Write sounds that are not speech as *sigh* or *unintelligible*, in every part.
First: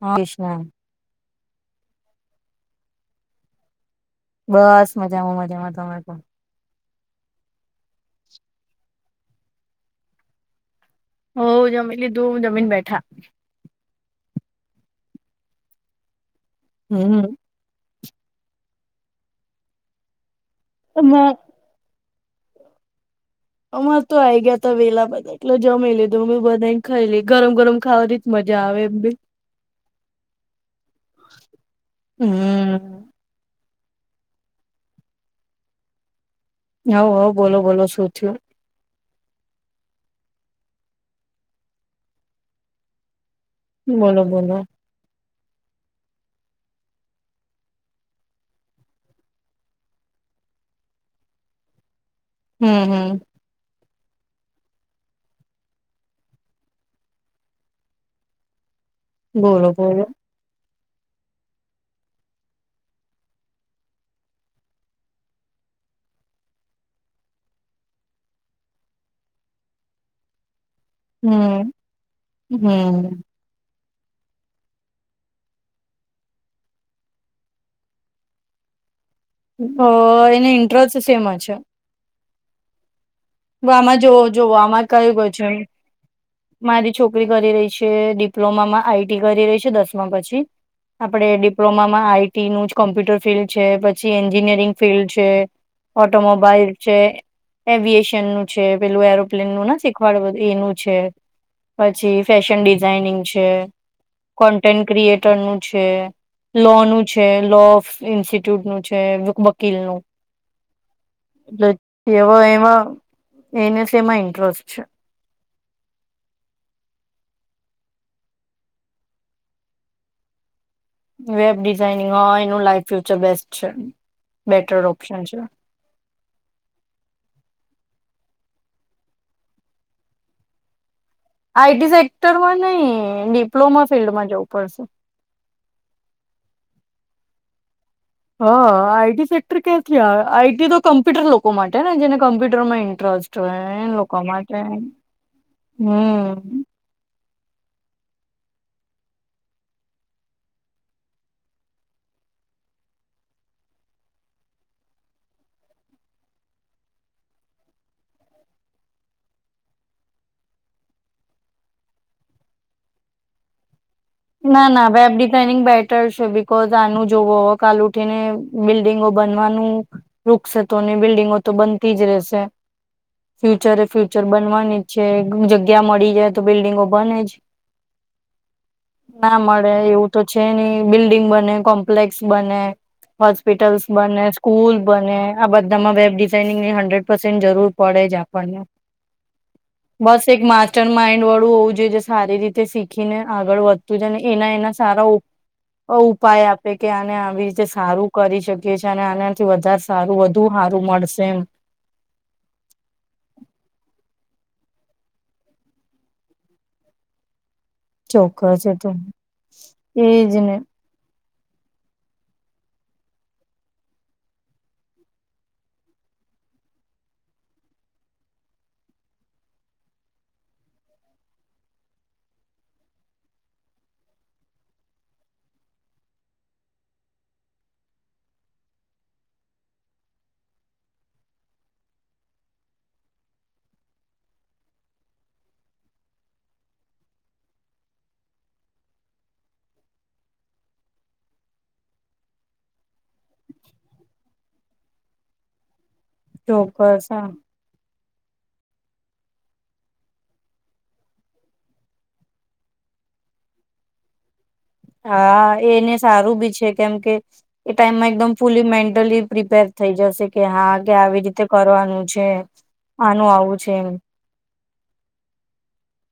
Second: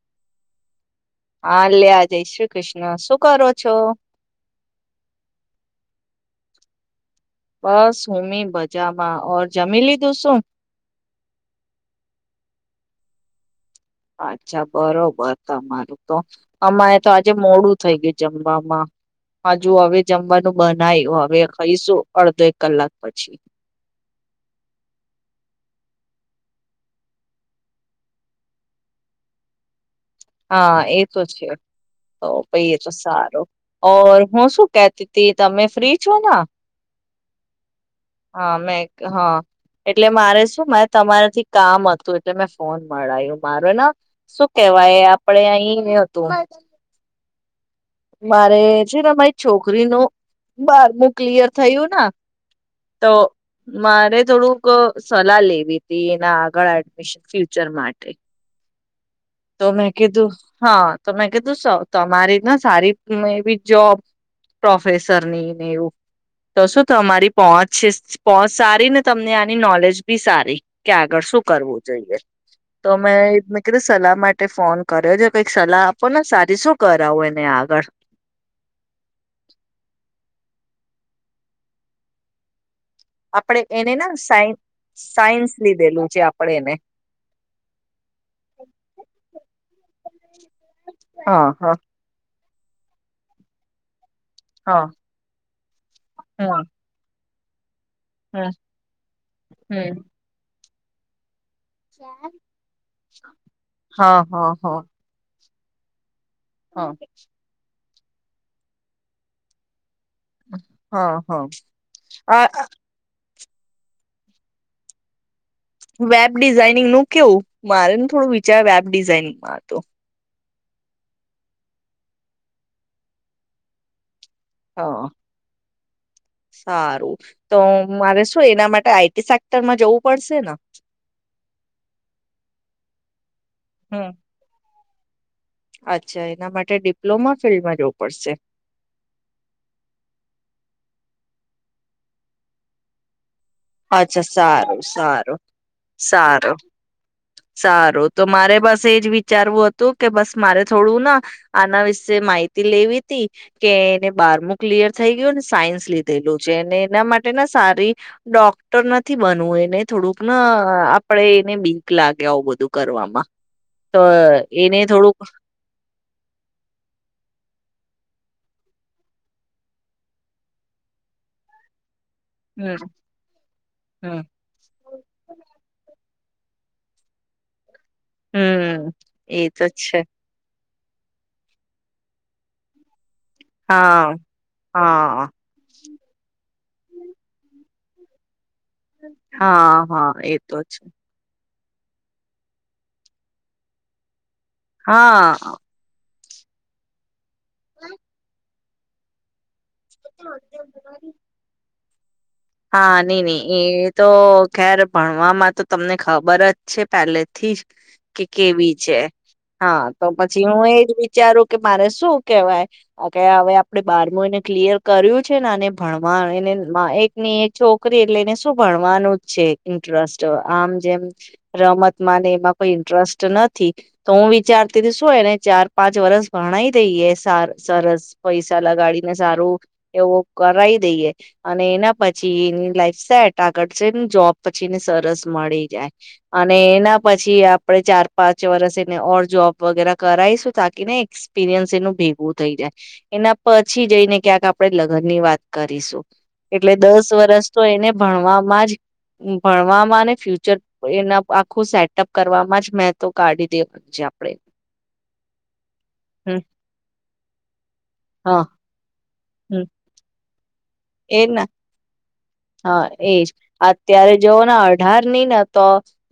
હા કૃષ્ણ. હા લ્યા જય શ્રી કૃષ્ણ શું કરો છો? બસ મજામાં મજામાં તમે ‌કો. બસ હુંમી બજામાં ઓર જમી લીધું શું? હો જમીન લીધું જમીન બેઠા. અચ્છા બરોબર તમારું તો અમારે એ તો હમ આજે મોડું થઇ ગયું છે. જમવામાં હજુ હવે જમવા નું બનાય હવે ખાઈશું. અડધો એક કલાક પછી. અમાર તો આઈ ગયા ત વેલા બધાં એટલે જમી લીધું અમે બધાને ખાઈ લઈ ગરમ ગરમ ખાવાથી મજા આવે એમ બી. હા એ તો છે તો પાઈ એ તો હમ સારો. ઓર હું શું કેતી ત તમે ફ્રી છો ને? હવ હો બોલો બોલો. શું થયું હાં મેં હાં એટલે મારે શું મારે તમારાથી કામ હતું એટલે મેં ફોન મળાયો. મારો ના બોલો શું બોલો કેવાય આ આપડે અઈ ન હતું. મારે છે ને મારી છોકરી ન બારમું ક્લિયર થયું ને હમ હમ. તો મારે થોડુંક સલાહ લેવી હતી, એના આગળ એડમિશન ફ્યુચર માટે. તો બોલો મેં બોલો કીધું હા તો મેં કીધું સ તમારી સારી મે બી જોબ પ્રોફેસર નીને એવું. તો શું તમારી પહોંચ પહોંચ સારી ને તમને આની નોલેજ બી સારી. કે આગળ શું હમ કરવું જોઈએ તો હમ મેં કીધું સલાહ માટે ફોન કર્યો છે, કઈક સલાહ આપો ને સારી શું કરાવ એને આગળ. હ એને ઇન્ટ્રસ્ટ સેમા છે? આપણે હ એને આમાં ના જોવ સાય જોવો આમાં કયું ક્યુ છે સાયન્સ લીધેલું છે આપડે એને મારી છોકરી કરી રહી છે ડિપ્લોમામાં આઈટી કરી રહી છે, દસમા પછી આપડે હા હા ડિપ્લોમામાં આઈ નું જ કોમ્પ્યુટર ફિલ્ડ છે પછી જે એન્જિનિયરિંગ હા ફિલ્ડ છે હમ ઓટોમોબાઈલ છે. એવી હમ છે પેલું એરોપ્લેન નું હમ શીખવાડ એનું છે પછી ફેશન ડિઝાઇનિંગ છે, હા હા હા કોન્ટેન્ટ ક્રિએટરનું છે હા લોનું છે, લો ઇન્સ્ટિટ્યુટનું છે, વકીલનું હા હા *unintelligible* *inaudible* આ એમાં એને સેમા ઇન્ટરેસ્ટ છે વેબ ડિઝાઇનિંગનું કેવું મારે ને થોડું વિચાર વેબ ડિઝાઇનિંગમાં તો વેબ ડિઝઇનિંગ હોય એનું લાઈફ ફ્યુચર બેસ્ટ છે બેટર હા, ઓપ્શન છે સારું તો મારે શું એના માટે આઈ ટી સેક્ટરમાં જવું પડશે ને આઈ ટી સેક્ટરમાં નહી ડિપ્લોમા હમ ફિલ્ડમાં જવું પડશે અચ્છા એના માટે ડિપ્લોમા ફિલ્ડમાં જવું પડશે હા આઈટી સેક્ટર ક્યાંથી આવે આઈટી તો કમ્પ્યુટર લોકો *unintelligible* માટે ને જેને કમ્પ્યુટર માં ઇન્ટરેસ્ટ હોય એ લોકો અચ્છા માટે સારું, સારું, સારું હમ સારું તો મારે બસ એજ વિચારવું હતું કે બસ મારે થોડું ના આના વિશે માહિતી લેવી તી કે એને બારમું ક્લિયર થઈ ગયું ને સાયન્સ લીધેલું છે અનેને એના માટે સારી ડોક્ટર નથી બનવું એને થોડુંક ના આપણેે એને બીક લાગે આવું બધું કરવામાં તો ના, એને ના, વેબ થોડુંક ડિઝાઇનિંગ બેટર છે બિકૉજ આનું જોવો હો કાલ ઉઠીને બિલ્ડિંગો બનવાનું રુકશે તો નહી, બિલ્ડિંગો તો બનતી જ રહેશે હમ ફ્યુચરે, હમ ફ્યુચર બનવાની છે, જગ્યા મળી જાય તો બિલ્ડિંગો બનેજ હમ ના એ તો મળે એવું તો છે ની બિલ્ડિંગ બને કોમ્પ્લેક્સ બને હોસ્પિટલસ હા બને, સ્કૂલ બને હા આ બધામાં વેબ ડિઝાઇન હંડ્રેડ પસેન્ટ જરૂર પડે જ આપણને હા હા બસ એ એક તો છે માસ્ટર માઇન્ડ વાળું હોવું જે જે સારી રીતે શીખીને આગળ વધ તું જાને એના, એના સારા હા *unintelligible* ઉપાય આપે કે આને આવી જે સારું કરી શકે *unintelligible* આનાથી વધારે સારું વધુ સારું મળશે એમ હા, નઈ નઈ એ તો ખેર ભણવામાં તો તમને ખબર જ છે પહેલેથી જ કે ચોક્કસ એ કેવી તો છે હા તો એજ પછી ને હું એજ વિચારું કે મારે શું કેહેવાય કે હવે આપડે બારમું એને ક્લિયર કર્યું છે ને અને ભણવા એને એક ની એક છોકરી એટલે એને શું ભણવાનું જ છે ઇન્ટરસ્ટ આમ જેમ રમતમાંને એમાં કોઈ ઇન્ટરસ્ટ નથી તો હું વિચારતી શું એને ચાર પાંચ વરષ ભણાઈ દઈએ સરસ પૈસા લગાડીને સારું એવું કરાઈ દઈએ અને એના પછી એની લાઈફ સટ આગળ છે ને જોબ પછી એને સરસ મળી જાય. અને એના પછી આપણેે ચાર પાંચ વર્ષ એને ઓર જોબ વગેરે કરાઈશું તાકી ને એક્સપિરિયન્સ એનું ભેગું થઈ જાય. એના પછી જઈને ક્યાંક આપણે લગ્ન ની વાત કરીશું. એટલે ચોક્કસ દસ હા વર્ષ તો એને ભણવામાં જ ભણવામાં અને ફ્યુચર એના આખું સેટઅપ કરવાવામાં જ મે તો કાઢી દેવુ છે આપણેે હા, એને સારું બી છે કેમ કે એ ટાઈમમાં એકદમ હા ફુલી મેન્ટલી પ્રિપેર હમ્મ થઈ જશે કે હા કે એ આવી જ ને રીતે કરવાનું છે. હા, એજ આનું આવું છે એમ અત્યારે જવ ને અઢારની ને તો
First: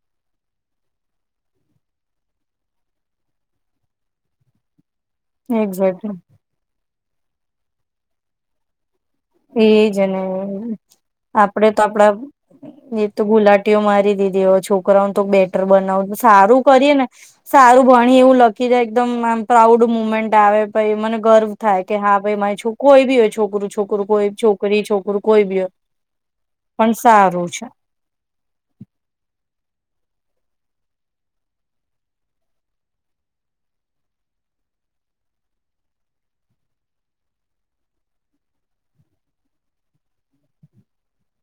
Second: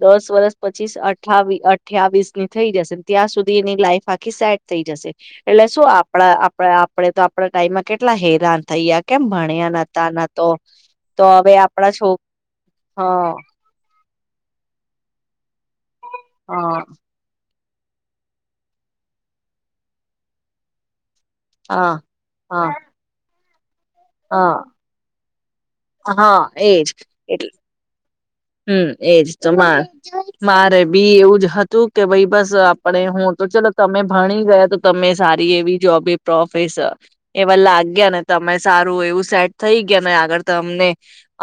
દસ વર્સ પછીસ અઠ અથ્યાવીસ ની થઈ જશેને ત્યાં સુધી એની લાઈફ આખી સેટ થઈ જશે એટલે શું એક્ઝેક્ટ આપણા આપણા આપડે તો આપણા ટાઈમમાં કેટલા હેરાન થઈ કેમ ભણ્યા એજ નતા ન ને તો તો હવે આપડે તો છો આપડા, એ તો હા ગુલાટીઓ મારી દીધી હવે છોકરાઓને તો બેટર બનાવ સારું હા કરીએ ને સારું ભણી એવું લખી જાય એકદમ આમ પ્રાઉડ મુમેન્ટ આવે ભઈ મને ગર્વ થાય કે હા ભાઈ મા કોઈ બી હોય છોકરું કોઇભી હોય હા છોકરી છોકરો કોઈ બી હા એજ પણ સારું એટલે છે હમ એજ તો મારે બી એવું જ હતું કે ભાઈ બસ આપણે હું તો ચલો તમે ભણી ગયા તો તમે સારી એવી જોબ એ પ્રોફેસર એવા લાગ્યા ને તમે સારું એવું સેટ થઈ ગયા ને આગળ તમને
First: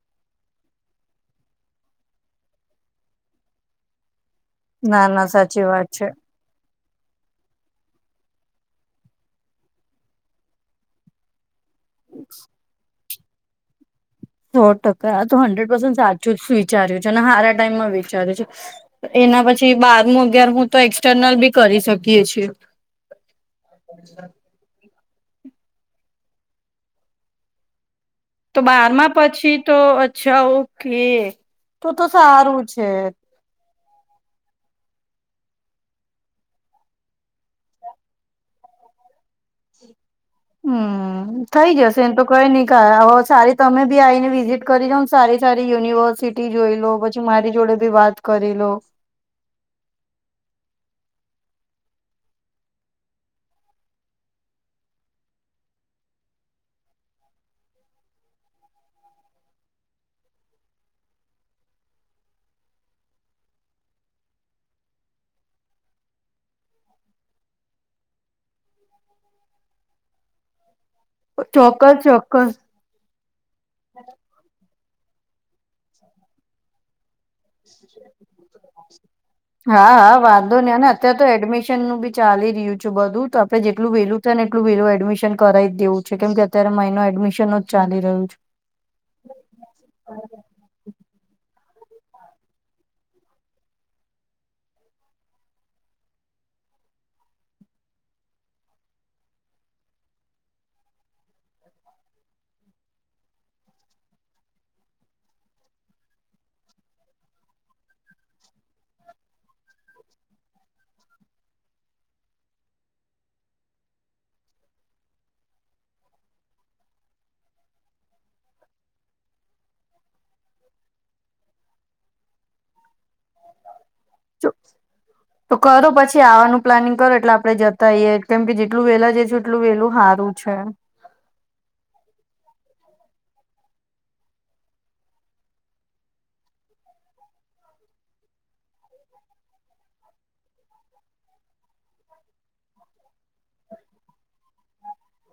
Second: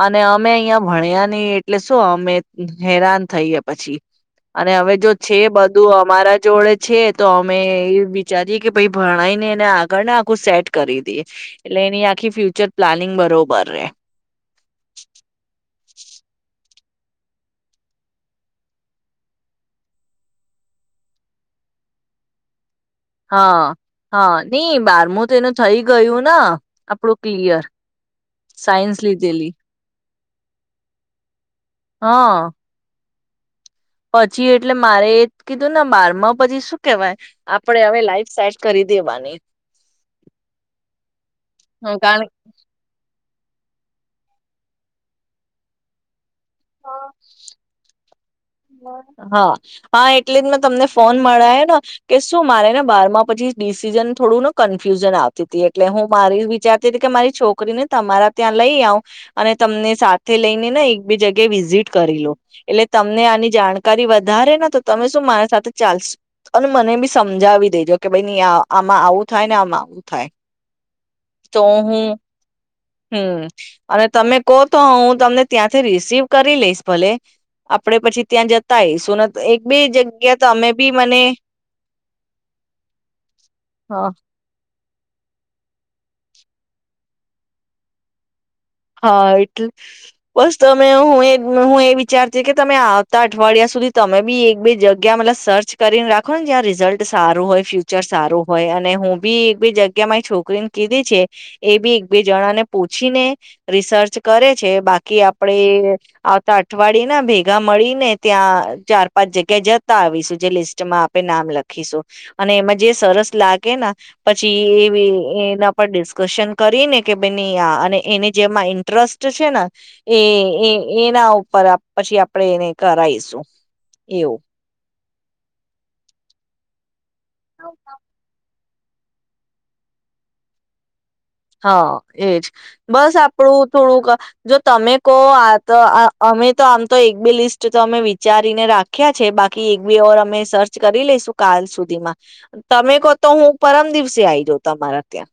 અને અમે અહીં ભણ્યા નહી એટલે શું અમે હેરાન થઈએ પછી અને હવે ના જો ના છે સાચી વાત બધું છે. અમારા જોડે છે તો અમે એ વિચારીએ કે પ ભણાઈને એને આગળ ને આખું સેટ કરી દઈએ એટલે એની આખી્ ફ્યુચર પ્લાનિંગ બ બરોબર રે સો ટકા આ તો હંડ્રેડ પર્સન્ટ સાચું જ વિચાર્યું છે. અને સારા ટાઈમમાં વિચાર્યું છે એના પછી બારમુ અગિયારમુ તો એક્સટર્નલ બી કરી શકીએ છી હા હા નઈ બારમું તો એનું થઈ ગયું આપણું ક્લિયર તો સાયન્સ બારમાં લીધેલી પછી તો અચ્છા ઓકે તો તો હા સારું છે. પછી એટલે મારે એ કીધું ને બારમાં પછી શું કેવાય આપડે હવે લાઈફ સેટ કરી દેવાની. હમ થઈ હ જશે એમ તો કારણ કઈ નહી કા સારી તમે બી આ આવીને વિઝિટ કરી જાવ ને સારી સારી યુનિવર્સિટી જોઈ લો પછી મારી જોડે બી વાત કરી લો હા હા એટલે જ મે તમને ફોન મળાય ન કે શું મારે ને બારમાં પછી ડિસીિઝન થોડુંને કન્ફ્યુઝન આવતી હતી, એટલે હું મારી વિચારતી હતી કે મારી છોકરીને તમારા ત્યાં લઈ આવ, અને તમને સાથે લઈને ને એકબીગ્યા વિઝિટ કરી લો, એટલે તમને આની જાણકારી વધારે ન તો તમે શું મારી સાથે ચાલ અને મને બી સમજાવી દેજો, કે ભાઈ આમાં આવું થાય ને આમાં આવું થાય. તો ચોક્કસ હું ચોક્કસ હમ અને તમે કો તો હું તમને ત્યાંથી રિસીવ કરી લઈશ ભલે. આપડે પછી ત્યાં જતા આવીશું ને એક બે હા હા જગ્યા તો વાંધો અમે અને બી નહી અત્યારે મને તો એડમિશન નું બી ચાલી રહ્યું છ, બધું તો આપે જેટલું અ વેલું થાય ને એટલું વેલું એડમિશન કરાવ દેવું છે, કેમ કે અત્યારે મા એનો એડમિશન જ ચાલી રહ્યું છે. હા એટલે બસ તમે હું એ હું એ વિચારતી કે તમે આવતા અઠવાડિયા સુધી તમે બી એક બે જગ્યા મતલબ સર્ચ કરીને રાખો ને જ્યાં રિઝલ્ટ સારું હોય, ફ્યુચર સારું, હોય અને હું બી એક બે જગ્યા મા એ છોકરીને કીધી છે, એ બી એક બે જણા ને પૂછીને રિસર્ચ કરે છે, બાકી આપણેે આવતા અઠવાડિયે ના ભેગા મળી ને ત્યાં ચાર પાંચ જગ્યા જતા આવીશું, જે લિસ્ટમાં આપણે નામ લખીશું અને એમાં જે સરસ લાગે ન, પછી એ એના પર ડિસ્કશન કરીને કે ભાઈ નહી આ અને એ જેમાં ઇન્ટરેસ્ટ છે, ને એ એના ઉપર પછી આપણેે એને કરાઈશું એવું. તો કરો પછી આવાનું પ્લાનિંગ કરો. એટ આપણેે જતાઈએ એટલું વેલા જ છે એટલું વેલું હારુ છે. હા એજ બસ આપણું થોડુંક જો તમે કહો આ તો અમે તો આમ તો એક બે લિસ્ટ તો અમે વિચારીને રાખ્યા છે, બાકી એક બે ઓર અમે સર્ચ કરી લઈશું કાલ સુધીમાં, તમે કહો તો હું પરમ દિવસે આવી જાઉં તમારા ત્યાં.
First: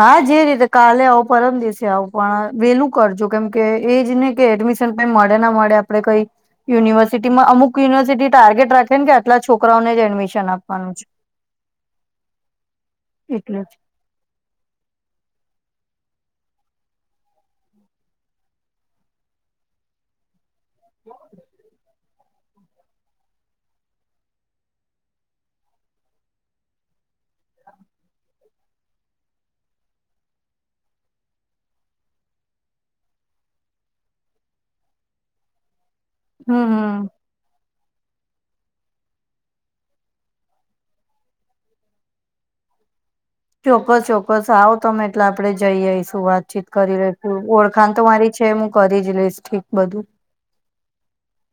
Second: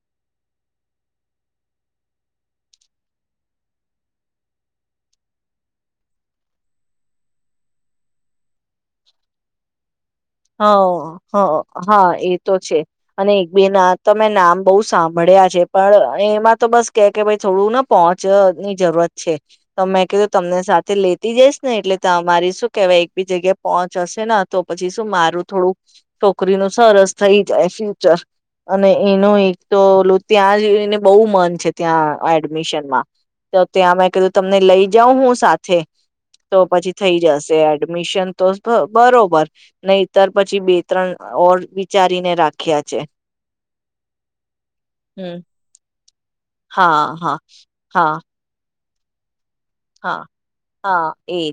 હા જે રીતે કાલે આવો પરમ દિવસે આવો પણ વેલું કરજો કેમ કે એ જ ને કે એડમિશન ક મળે ના મળે, આપડે કઈ યુનિવર્સિટીમાં અમુક યુનિવર્સિટી ટાર્ગેટ રાખે ને, કે આટલા છોકરાઓને જ એડમિશન હ આપવાનું છે. હ હા એ તો છે અને એક એટલે બે જ ના તમે નામ બઉુ સાંભળ્યા છે, પણ એમાં તો બસ કે કે ભ થોડું ને પોહોંચની જરૂરત છે તમેં કીધું તમને સાથે લેતી જઈસ ને એટલે તો આ મારી શું કેવાય એક બી જગ્યાએ પહોંચ હશે ને તો પછી તો મારું થોડું છોકરીનું સરસ થઈ જાય ફ્યુચર, અને એનું એક તો ત્યાં જને બહુ મન છે, ત્યાં એડમિશનમાં તો ત્યાં મેં કધું તમને લઈ જાઉ હું સાથે તો હમ પછી હમ થઈ જશે. એડમિશન તો બરોબર. નહીતર પછી બે ત્રણ ઓર વિચારીને રાખ્યા છે. ચોક્કસ ચોક્કસ આવો તમે એટલે હમ આપડે જઈ આઈશ. તું વાતચીત કરી ર હા છું હા ઓળખાણ તો હા મારી છે કરી જ બધું. હા હા એજ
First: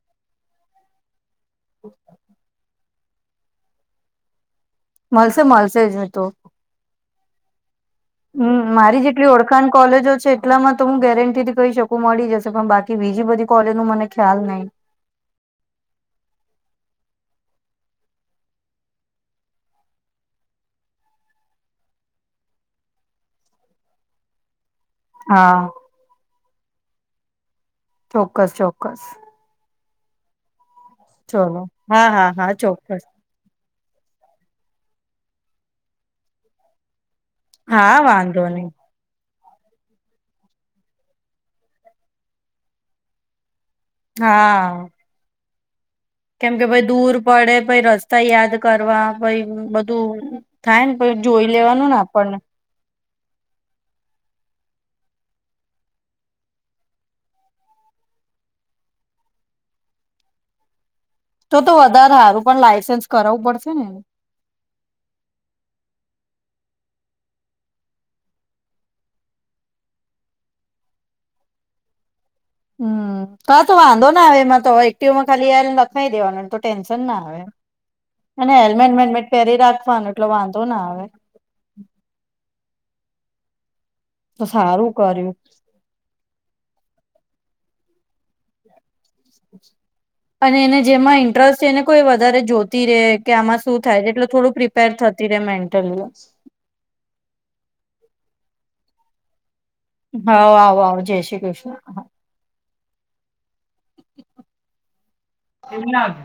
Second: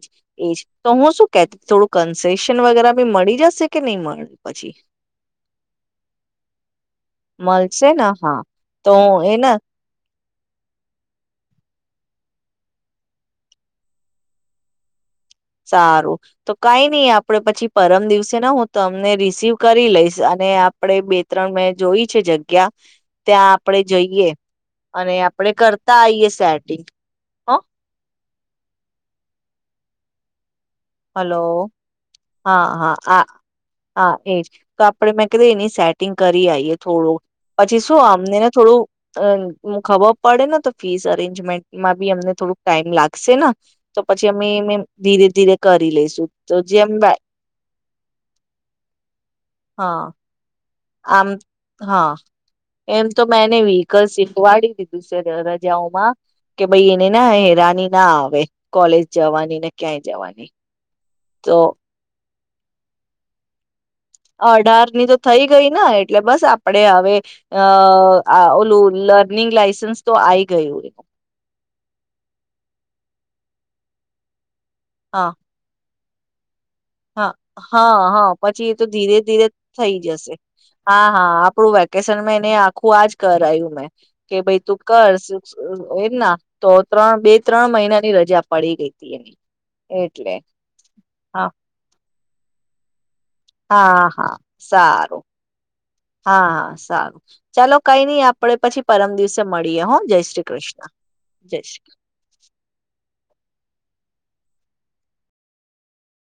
એજ તો હું શું થોડું કન્સેેશન વગેરા મળી જશે કે નહી મળે પછી. મલસે મલસે છે તો. માલ. હમ મારી જેટલી ઓળખાણ કોલેજો છે. એટલામાં તો હું ગેરંટી થી કહી શકું મળી જશે પણ બાકી બીજી બધી કોલેજ નું મને ખ્યાલ નહી. સારું તો કઈ નઈ આપડે પછી પરમ દિવસે ને હું તમને રિસીવ કરી લઈશ અને આપણે બે ત્રણ મે જોઈ છે જગ્યા ત્યાં આપડે જઈએ. અને આપડે હા કરતા આઈયએ સેટ. હા. ચોક્કસ ચોક્કસ. ચોલો હલો હા હા હા ચોક્કસ. હા એજ તો આપડે મેં કધે એની સેટિંગ કરી આઈએ થોડુંક. પછી હા શું વાંધો અમનેને નહી થોડું અ. ખબર પડે ને તો ફીસ અરેન્જમેન્ટમાં બી અમને થોડુંક ટાઈમ લાગશે ને. તો પછી અમે મે હા ધીરે ધીરે. કરી લઈશું કેમ તો કે ભાઈ જેમ દૂર પડે પાઈ રસ્. ત યાદ કરવા. ભાઈ હા બધું થાય ને પ આમ જોઈ લેવાનું ને હા આપણને. એમ તો મેં એને વિહિકલ શીખવાડી દીધું છે, રજાઓમાં કે ભાઈ એને ના હેરાની ના આવે કોલેજ જવાની ને ક્યાંય જવાની તો તો વધારે હારું પણ લાયસન્સ કરાવવું પડશે ને અઢાર ની તો થઈ ગઈ ને એટલે બસ આપડે હવે અ ઓલું લર્નિંગ લાઈસન્સ તો આઈ ગયું એ- હમ ક તો વાંધો ના આવે એમાં એક્ટી માં હા ખાલી કઈ દેવા નંતો હા, હા, હા, પછી એ તો હેલ્મેટ ધીરે વેલ્મેટ ધીરે પહેરી થઈ રાખવાનું એટલે જશે વાંધો ના આવે હા, હા, આપડું વેકેશનમાં એને આખું આજ કરાયુ મેં કે તો ભાઈ તું સારું કર કર્યું એમ ના તો ત્રણ, બે, ત્રણ, મહિના ની રજા પડી ગઈ. હતી એની એટલે અને એને જેમાં હા ઇન્ટરેસ્ટ છે એને કોઈ વધારે જોતી રહે હા, હા, સારું રે મેન્ટલી હા હા સારું ચાલો કઈ નઈ આપડે પછી પરમ દિવસે મડ હા, આવ, આવ, જય શ્રી કૃષ્ણ એમના જ